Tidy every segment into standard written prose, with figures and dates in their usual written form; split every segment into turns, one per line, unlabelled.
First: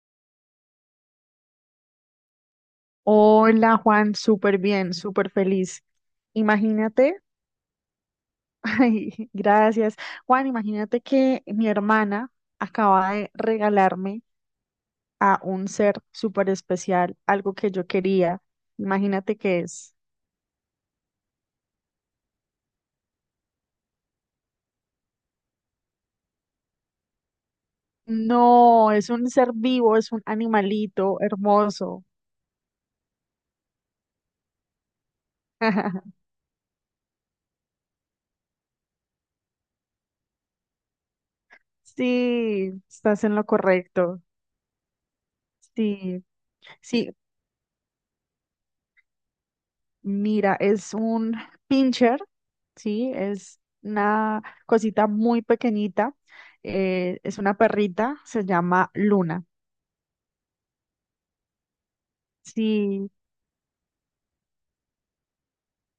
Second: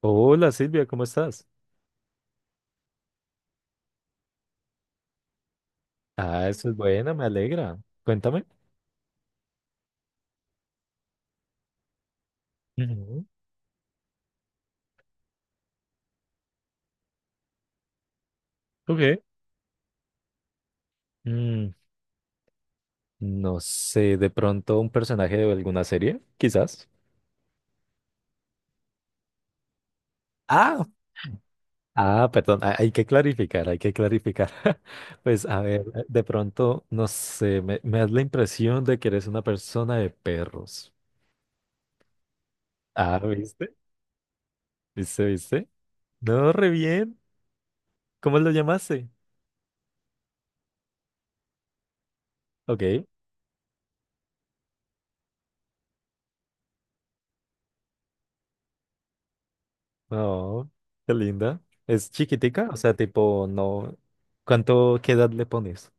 Hola Silvia, ¿cómo estás?
Hola Juan, súper bien, súper feliz.
Ah, eso es buena,
Imagínate,
me alegra. Cuéntame.
ay, gracias. Juan, imagínate que mi hermana acaba
Ujú.
de regalarme a un ser súper especial, algo que yo quería.
Ok.
Imagínate qué es.
Mm, no sé, de pronto un personaje de alguna serie, quizás.
No, es un ser vivo, es un
Ah,
animalito hermoso.
perdón, hay que clarificar, hay que clarificar. Pues a ver, de pronto, no sé, me das la impresión de que eres una persona de perros.
Sí,
Ah,
estás en lo
¿viste?
correcto.
¿Viste, viste?
Sí,
No, re
sí,
bien. ¿Cómo lo llamaste?
mira, es un pincher,
Ok.
¿sí? Es una cosita muy pequeñita. Es una perrita, se llama Luna.
Oh, qué linda. ¿Es chiquitica? O sea,
Sí,
tipo, no. ¿Qué edad le pones?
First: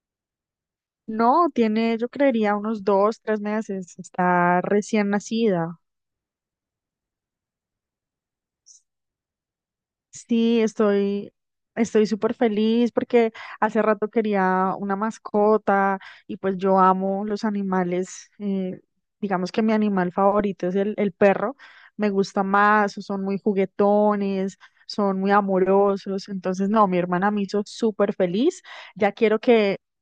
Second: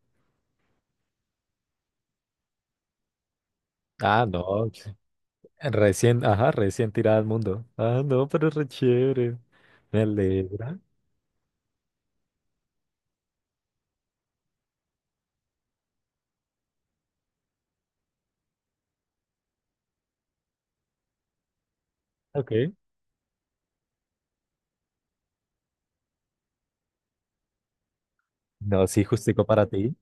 no, tiene, yo creería, unos dos, tres meses.
Ah,
Está
no.
recién nacida.
Recién, ajá, recién tirada al mundo. Ah, no, pero es re chévere. Me
Sí,
alegra.
estoy súper feliz porque hace rato quería una mascota y pues yo amo los animales. Digamos que mi animal favorito es el perro. Me gusta
Ok.
más, son muy juguetones, son muy amorosos. Entonces, no, mi hermana me hizo súper feliz.
No, sí,
Ya quiero
justico para
que,
ti.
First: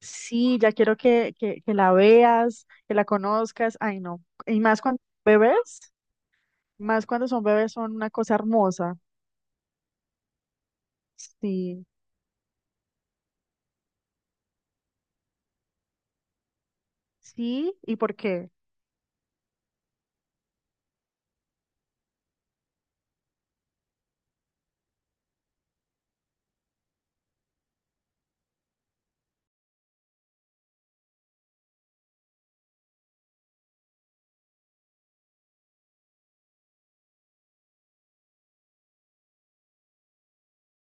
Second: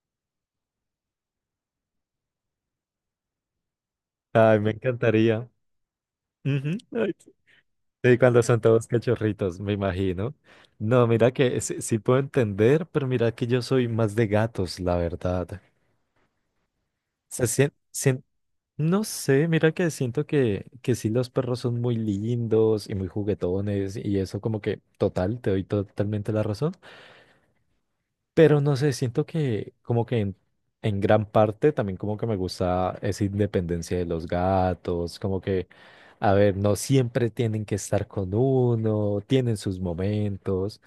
sí, ya quiero que la veas, que la conozcas. Ay, no.
Ay,
Y
me
más cuando son
encantaría.
bebés,
Ujú.
más
Ay,
cuando son bebés son una
sí,
cosa
cuando son todos
hermosa.
cachorritos, me imagino. No, mira que sí,
Sí.
sí puedo entender, pero mira que yo soy más de gatos, la verdad. Se
Sí, ¿y por
siente
qué?
No sé, mira que siento que, sí los perros son muy lindos y muy juguetones y eso como que total, te doy totalmente la razón, pero no sé, siento que como que en gran parte también como que me gusta esa independencia de los gatos, como que, a ver, no siempre tienen que estar con uno, tienen sus momentos.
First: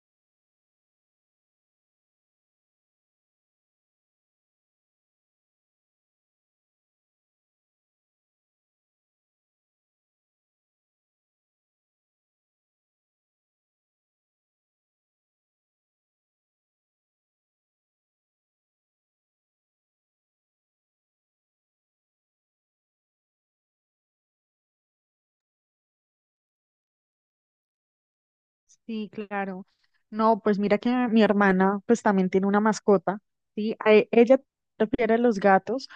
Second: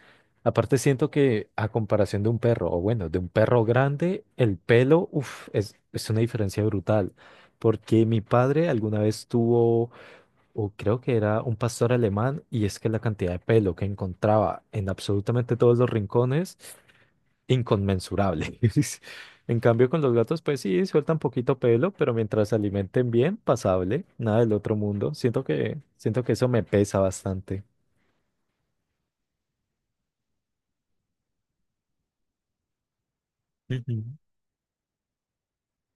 Aparte siento que a comparación de un perro, o bueno, de un perro grande, el pelo, uff, es una diferencia brutal. Porque mi padre alguna vez tuvo, o creo que era un pastor alemán, y es que la cantidad de pelo que encontraba en absolutamente todos los rincones, inconmensurable. En cambio, con los gatos, pues sí, sueltan poquito pelo, pero mientras se alimenten bien, pasable, nada del otro mundo. Siento que eso me pesa bastante.
Sí, claro. No, pues mira que mi hermana pues también tiene una mascota, ¿sí?
Ujú.
Ella prefiere los gatos.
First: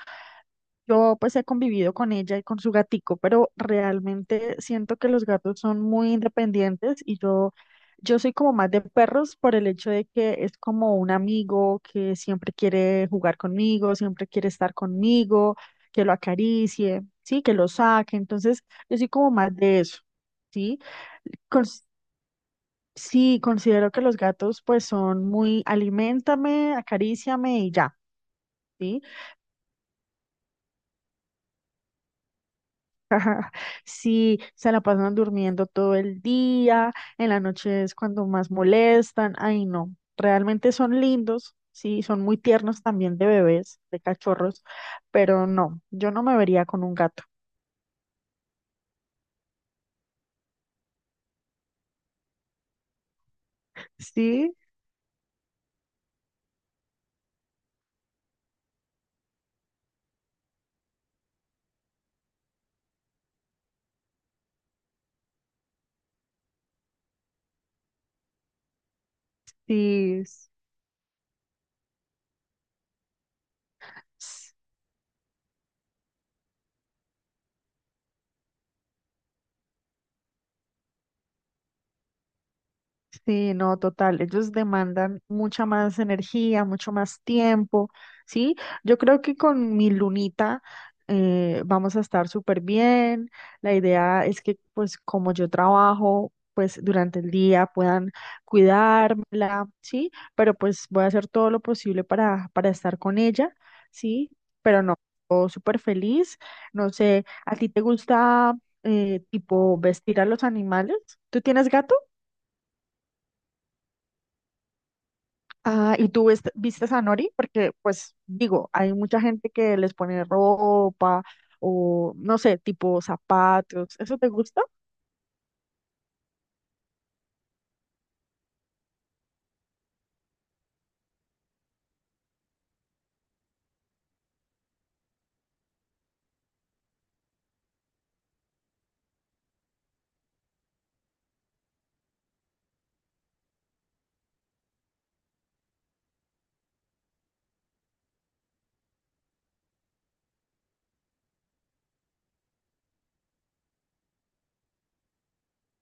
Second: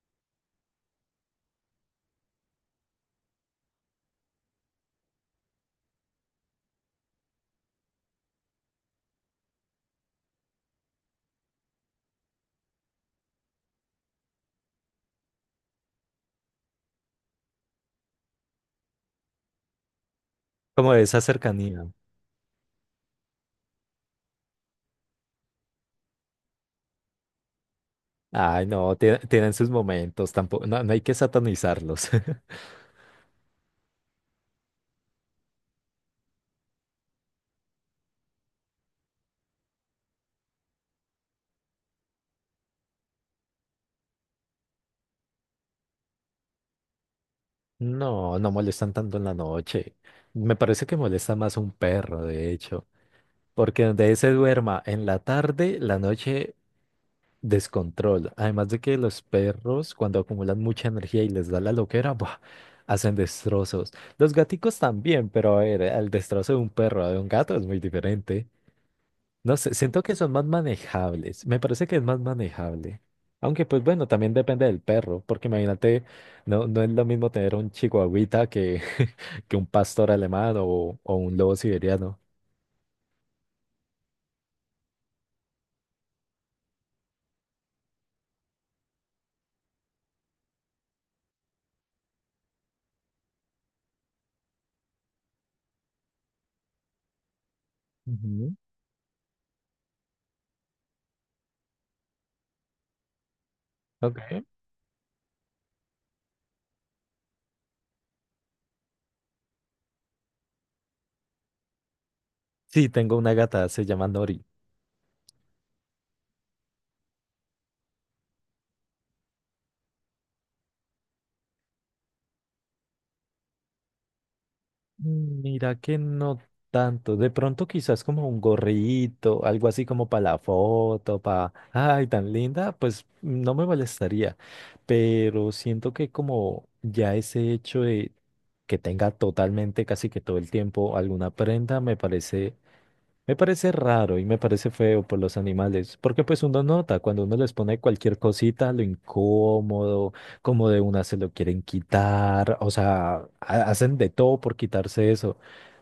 Yo pues he convivido con ella y con su gatico, pero realmente siento que los gatos son muy independientes yo soy como más de perros por el hecho de que es como un amigo que siempre quiere jugar conmigo, siempre quiere estar conmigo, que lo acaricie, sí, que lo saque. Entonces, yo soy como más de eso, ¿sí?
Como de esa
Cons-
cercanía.
sí, considero que los gatos pues son muy aliméntame, acaríciame y ya.
Ay, no,
¿Sí?
tienen sus momentos, tampoco, no, no hay que satanizarlos.
Si se la pasan durmiendo todo el día, en la noche es cuando más molestan, ay no, realmente son lindos, sí, son muy tiernos también de bebés, de cachorros, pero no, yo no me vería con un gato.
No, no molestan tanto en la noche. Me parece que molesta más un perro, de hecho, porque donde se
Sí,
duerma en la tarde, la noche. Descontrol. Además de que los perros, cuando acumulan mucha energía y les da la loquera, ¡buah! Hacen destrozos. Los gaticos también, pero a ver, el destrozo de un perro a de un gato es muy diferente. No sé, siento que
sí,
son más manejables. Me parece que es más manejable. Aunque, pues bueno, también depende del perro, porque imagínate, no, no es lo mismo tener un chihuahuita que, que un pastor alemán o, un lobo siberiano.
sí, no, total. Ellos demandan mucha más energía, mucho más tiempo, ¿sí? Yo creo que con mi lunita vamos a estar súper bien. La idea es que, pues, como yo trabajo, pues, durante el día puedan
Ujú.
cuidármela, ¿sí? Pero pues voy a hacer todo lo posible para estar con ella, ¿sí?
Ok.
Pero no, todo súper feliz. No sé, ¿a ti te gusta, tipo, vestir a los animales? ¿Tú tienes gato?
Sí, tengo una gata, se llama Nori.
Ah, ¿y tú vistes a Nori? Porque, pues, digo, hay mucha gente que les pone ropa o, no sé, tipo zapatos. ¿Eso te gusta?
Mira que no tanto. De pronto quizás como un gorrito, algo así como para la foto, ay, tan linda, pues no me molestaría. Pero siento que como ya ese hecho de que tenga totalmente casi que todo el tiempo alguna prenda, me parece raro y me parece feo por los animales, porque pues uno nota cuando uno les pone cualquier cosita, lo incómodo, como de una se lo quieren quitar, o sea, hacen de todo por quitarse eso.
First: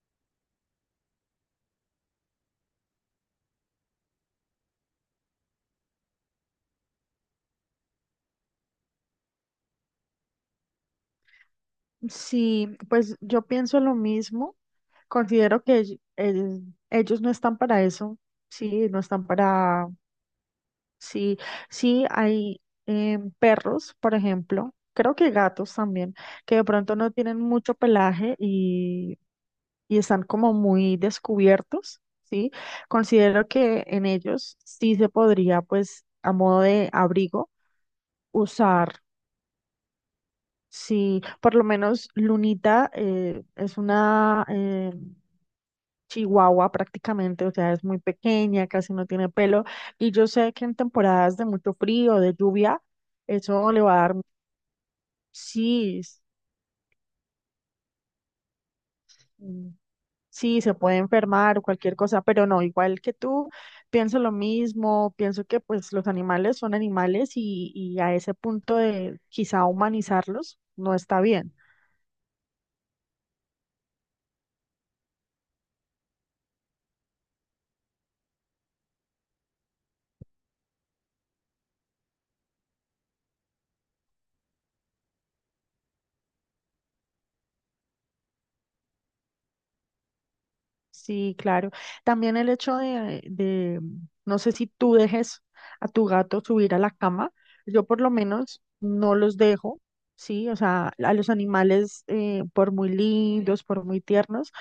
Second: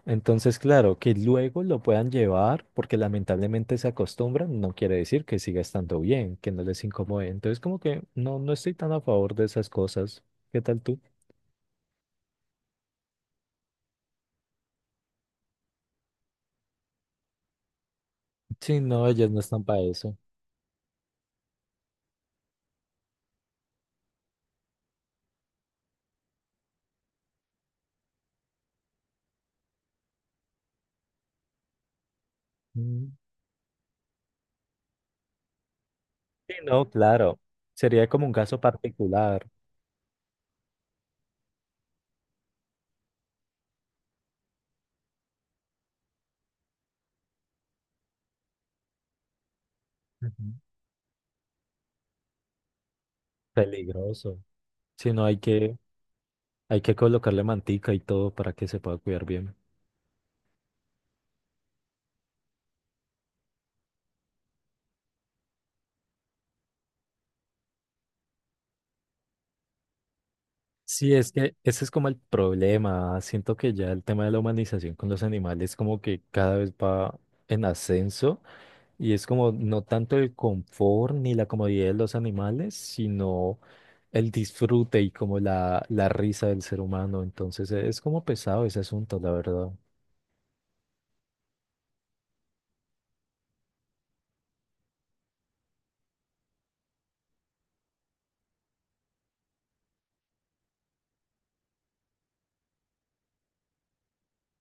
Entonces, claro, que luego lo puedan llevar, porque lamentablemente se acostumbran, no quiere decir que siga estando bien, que no les incomode. Entonces, como que no, no estoy tan a favor de esas cosas. ¿Qué tal tú?
Sí, pues yo pienso lo mismo. Considero que ellos no están para eso.
Sí,
Sí, no
no,
están
ellas no están para
para...
eso.
Sí, sí, hay perros, por ejemplo. Creo que gatos también, que de pronto no tienen mucho pelaje y están como muy descubiertos, ¿sí?
Mm.
Considero que en ellos sí se podría, pues, a
Sí,
modo
no,
de
claro.
abrigo,
Sería como un caso
usar,
particular.
sí, por lo menos Lunita es una chihuahua prácticamente, o sea, es muy pequeña, casi no tiene pelo, y yo sé
Ujú.
que en temporadas de mucho frío, de lluvia, eso le va a dar,
Peligroso. Si no, hay que,
sí.
hay que colocarle mantica y todo para que se pueda cuidar bien.
Sí, se puede enfermar o cualquier cosa, pero no, igual que tú, pienso lo mismo, pienso que pues los animales son animales y a ese punto de quizá humanizarlos no
Sí,
está
es
bien.
que ese es como el problema. Siento que ya el tema de la humanización con los animales como que cada vez va en ascenso y es como no tanto el confort ni la comodidad de los animales, sino el disfrute y como la, risa del ser humano. Entonces es como pesado ese asunto, la verdad.
Sí, claro. También el hecho no sé si tú dejes a tu gato subir a la cama, yo por lo menos no los dejo, sí, o sea, a los animales, por muy lindos, por muy tiernos,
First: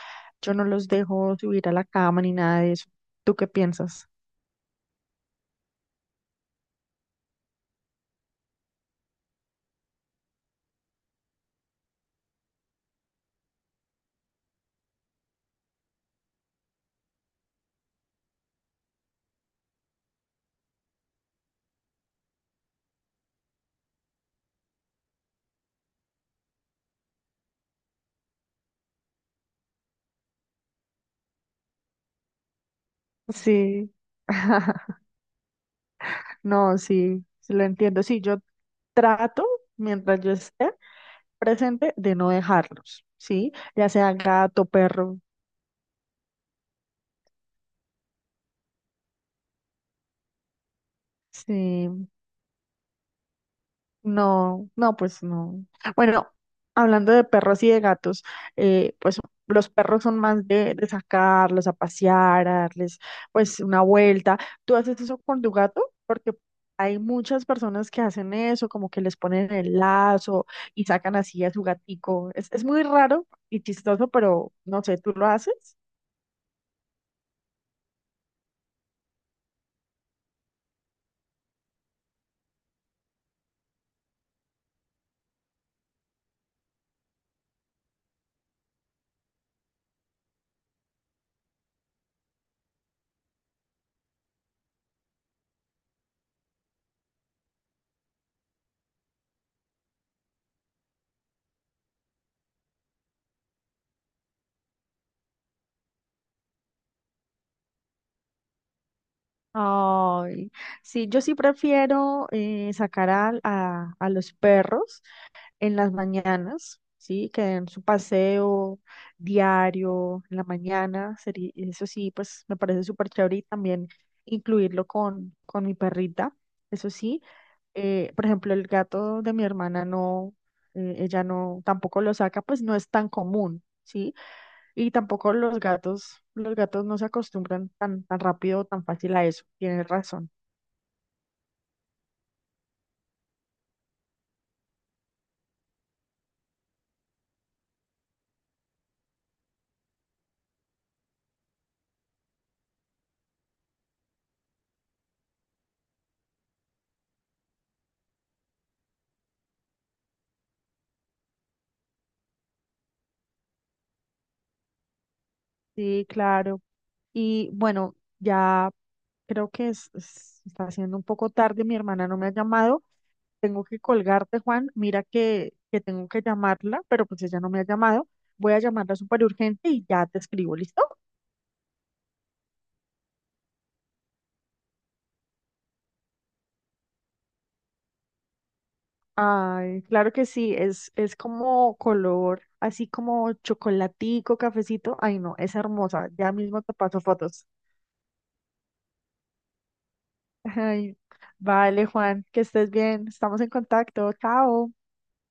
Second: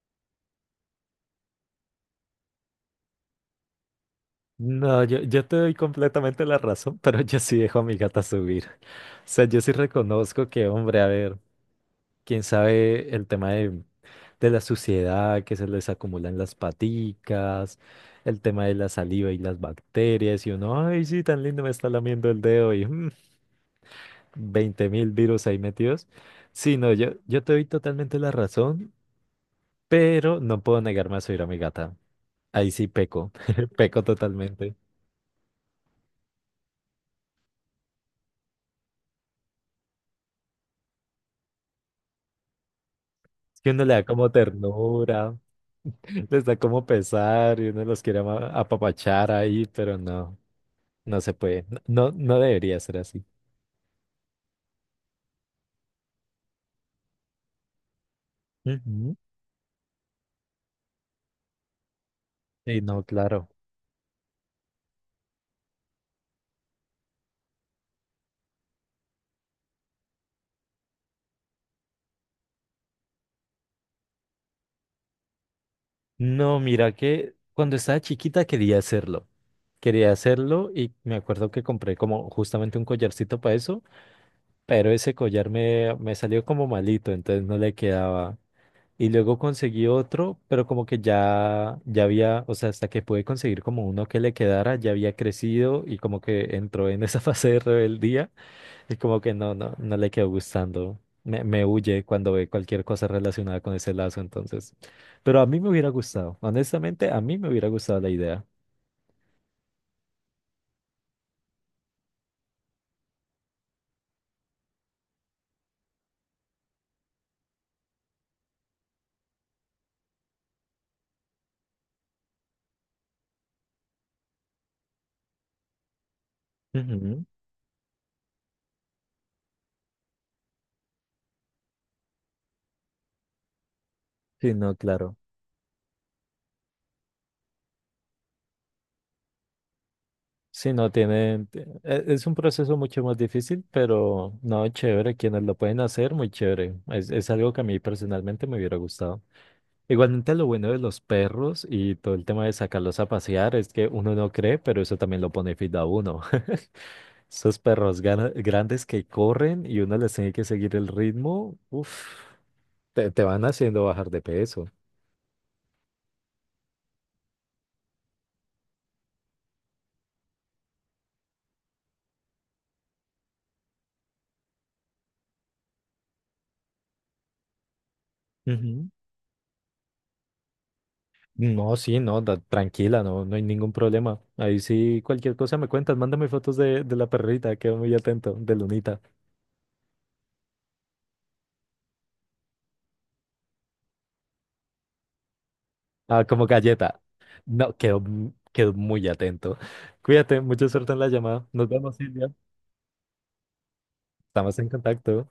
yo no los dejo subir a la cama ni nada de eso. ¿Tú qué piensas?
No, yo te doy completamente la razón, pero yo sí dejo a mi gata subir. O sea, yo sí reconozco que, hombre, a ver, quién sabe el tema de la suciedad que se les acumula en las paticas, el tema de la saliva y las bacterias, y uno, ay, sí, tan lindo me está lamiendo el dedo y 20.000 virus ahí metidos. Sí, no, yo te doy totalmente la razón, pero no puedo negarme a subir a mi gata. Ahí sí peco,
Sí,
peco totalmente.
no, sí, sí lo entiendo. Sí, yo trato, mientras yo esté presente, de no dejarlos, ¿sí?
Es que uno
Ya
le da
sea
como
gato, perro,
ternura. Les da como pesar y uno los quiere apapachar ahí, pero no, no se puede.
sí.
No, no debería ser así.
No, no, pues no. Bueno, hablando de perros y de gatos,
Ujú.
pues los perros son más de sacarlos a pasear, a
Y
darles
no, claro.
pues una vuelta. ¿Tú haces eso con tu gato? Porque hay muchas personas que hacen eso, como que les ponen el lazo y sacan así a su gatico. Es muy raro y chistoso, pero no sé, ¿tú lo haces?
No, mira que cuando estaba chiquita quería hacerlo. Quería hacerlo y me acuerdo que compré como justamente un collarcito para eso, pero ese collar me, salió como malito, entonces no le quedaba. Y luego conseguí otro, pero como que ya había, o sea, hasta que pude conseguir como uno que le quedara, ya había crecido y como que entró en esa fase de rebeldía y como que no, no, no le quedó gustando. Me huye cuando ve cualquier cosa relacionada con ese lazo, entonces. Pero a mí me hubiera gustado, honestamente, a mí me hubiera gustado la idea.
Ay, sí, yo sí prefiero sacar a los perros en las mañanas, ¿sí? Que den su paseo diario en la mañana, sería, eso sí, pues me parece súper chévere y también incluirlo con mi perrita, eso sí.
Ujú.
Por ejemplo, el gato de mi hermana no, ella no, tampoco lo saca, pues no es tan común, ¿sí?
Sí, no,
Y
claro.
tampoco los gatos, los gatos no se acostumbran tan, tan rápido o tan fácil a eso, tienes razón.
Sí, no es un proceso mucho más difícil, pero no, chévere, quienes lo pueden hacer, muy chévere. Es algo que a mí personalmente me hubiera gustado. Igualmente lo bueno de los perros y todo el tema de sacarlos a pasear es que uno no cree, pero eso también lo pone fit a uno. Esos perros grandes que corren y uno les tiene que seguir el ritmo, uff, te, van haciendo bajar de peso.
Sí, claro. Y bueno, ya creo que está haciendo un poco tarde, mi hermana no me ha llamado. Tengo que colgarte, Juan. Mira que tengo que llamarla, pero pues ella no me ha llamado. Voy a
Ujú.
llamarla súper urgente y ya te escribo, ¿listo?
No, sí, no, tranquila, no, no hay ningún problema. Ahí sí, cualquier cosa me cuentas, mándame fotos de la perrita, quedo muy atento, de Lunita.
Ay, claro que sí, es como color, así como chocolatico, cafecito. Ay, no, es hermosa.
Ah,
Ya
como
mismo te
galleta.
paso fotos.
No, quedo, quedo muy atento. Cuídate, mucha suerte
Ay,
en la llamada. Nos
vale,
vemos,
Juan,
Silvia.
que estés bien. Estamos en contacto.
Estamos en
Chao.
contacto.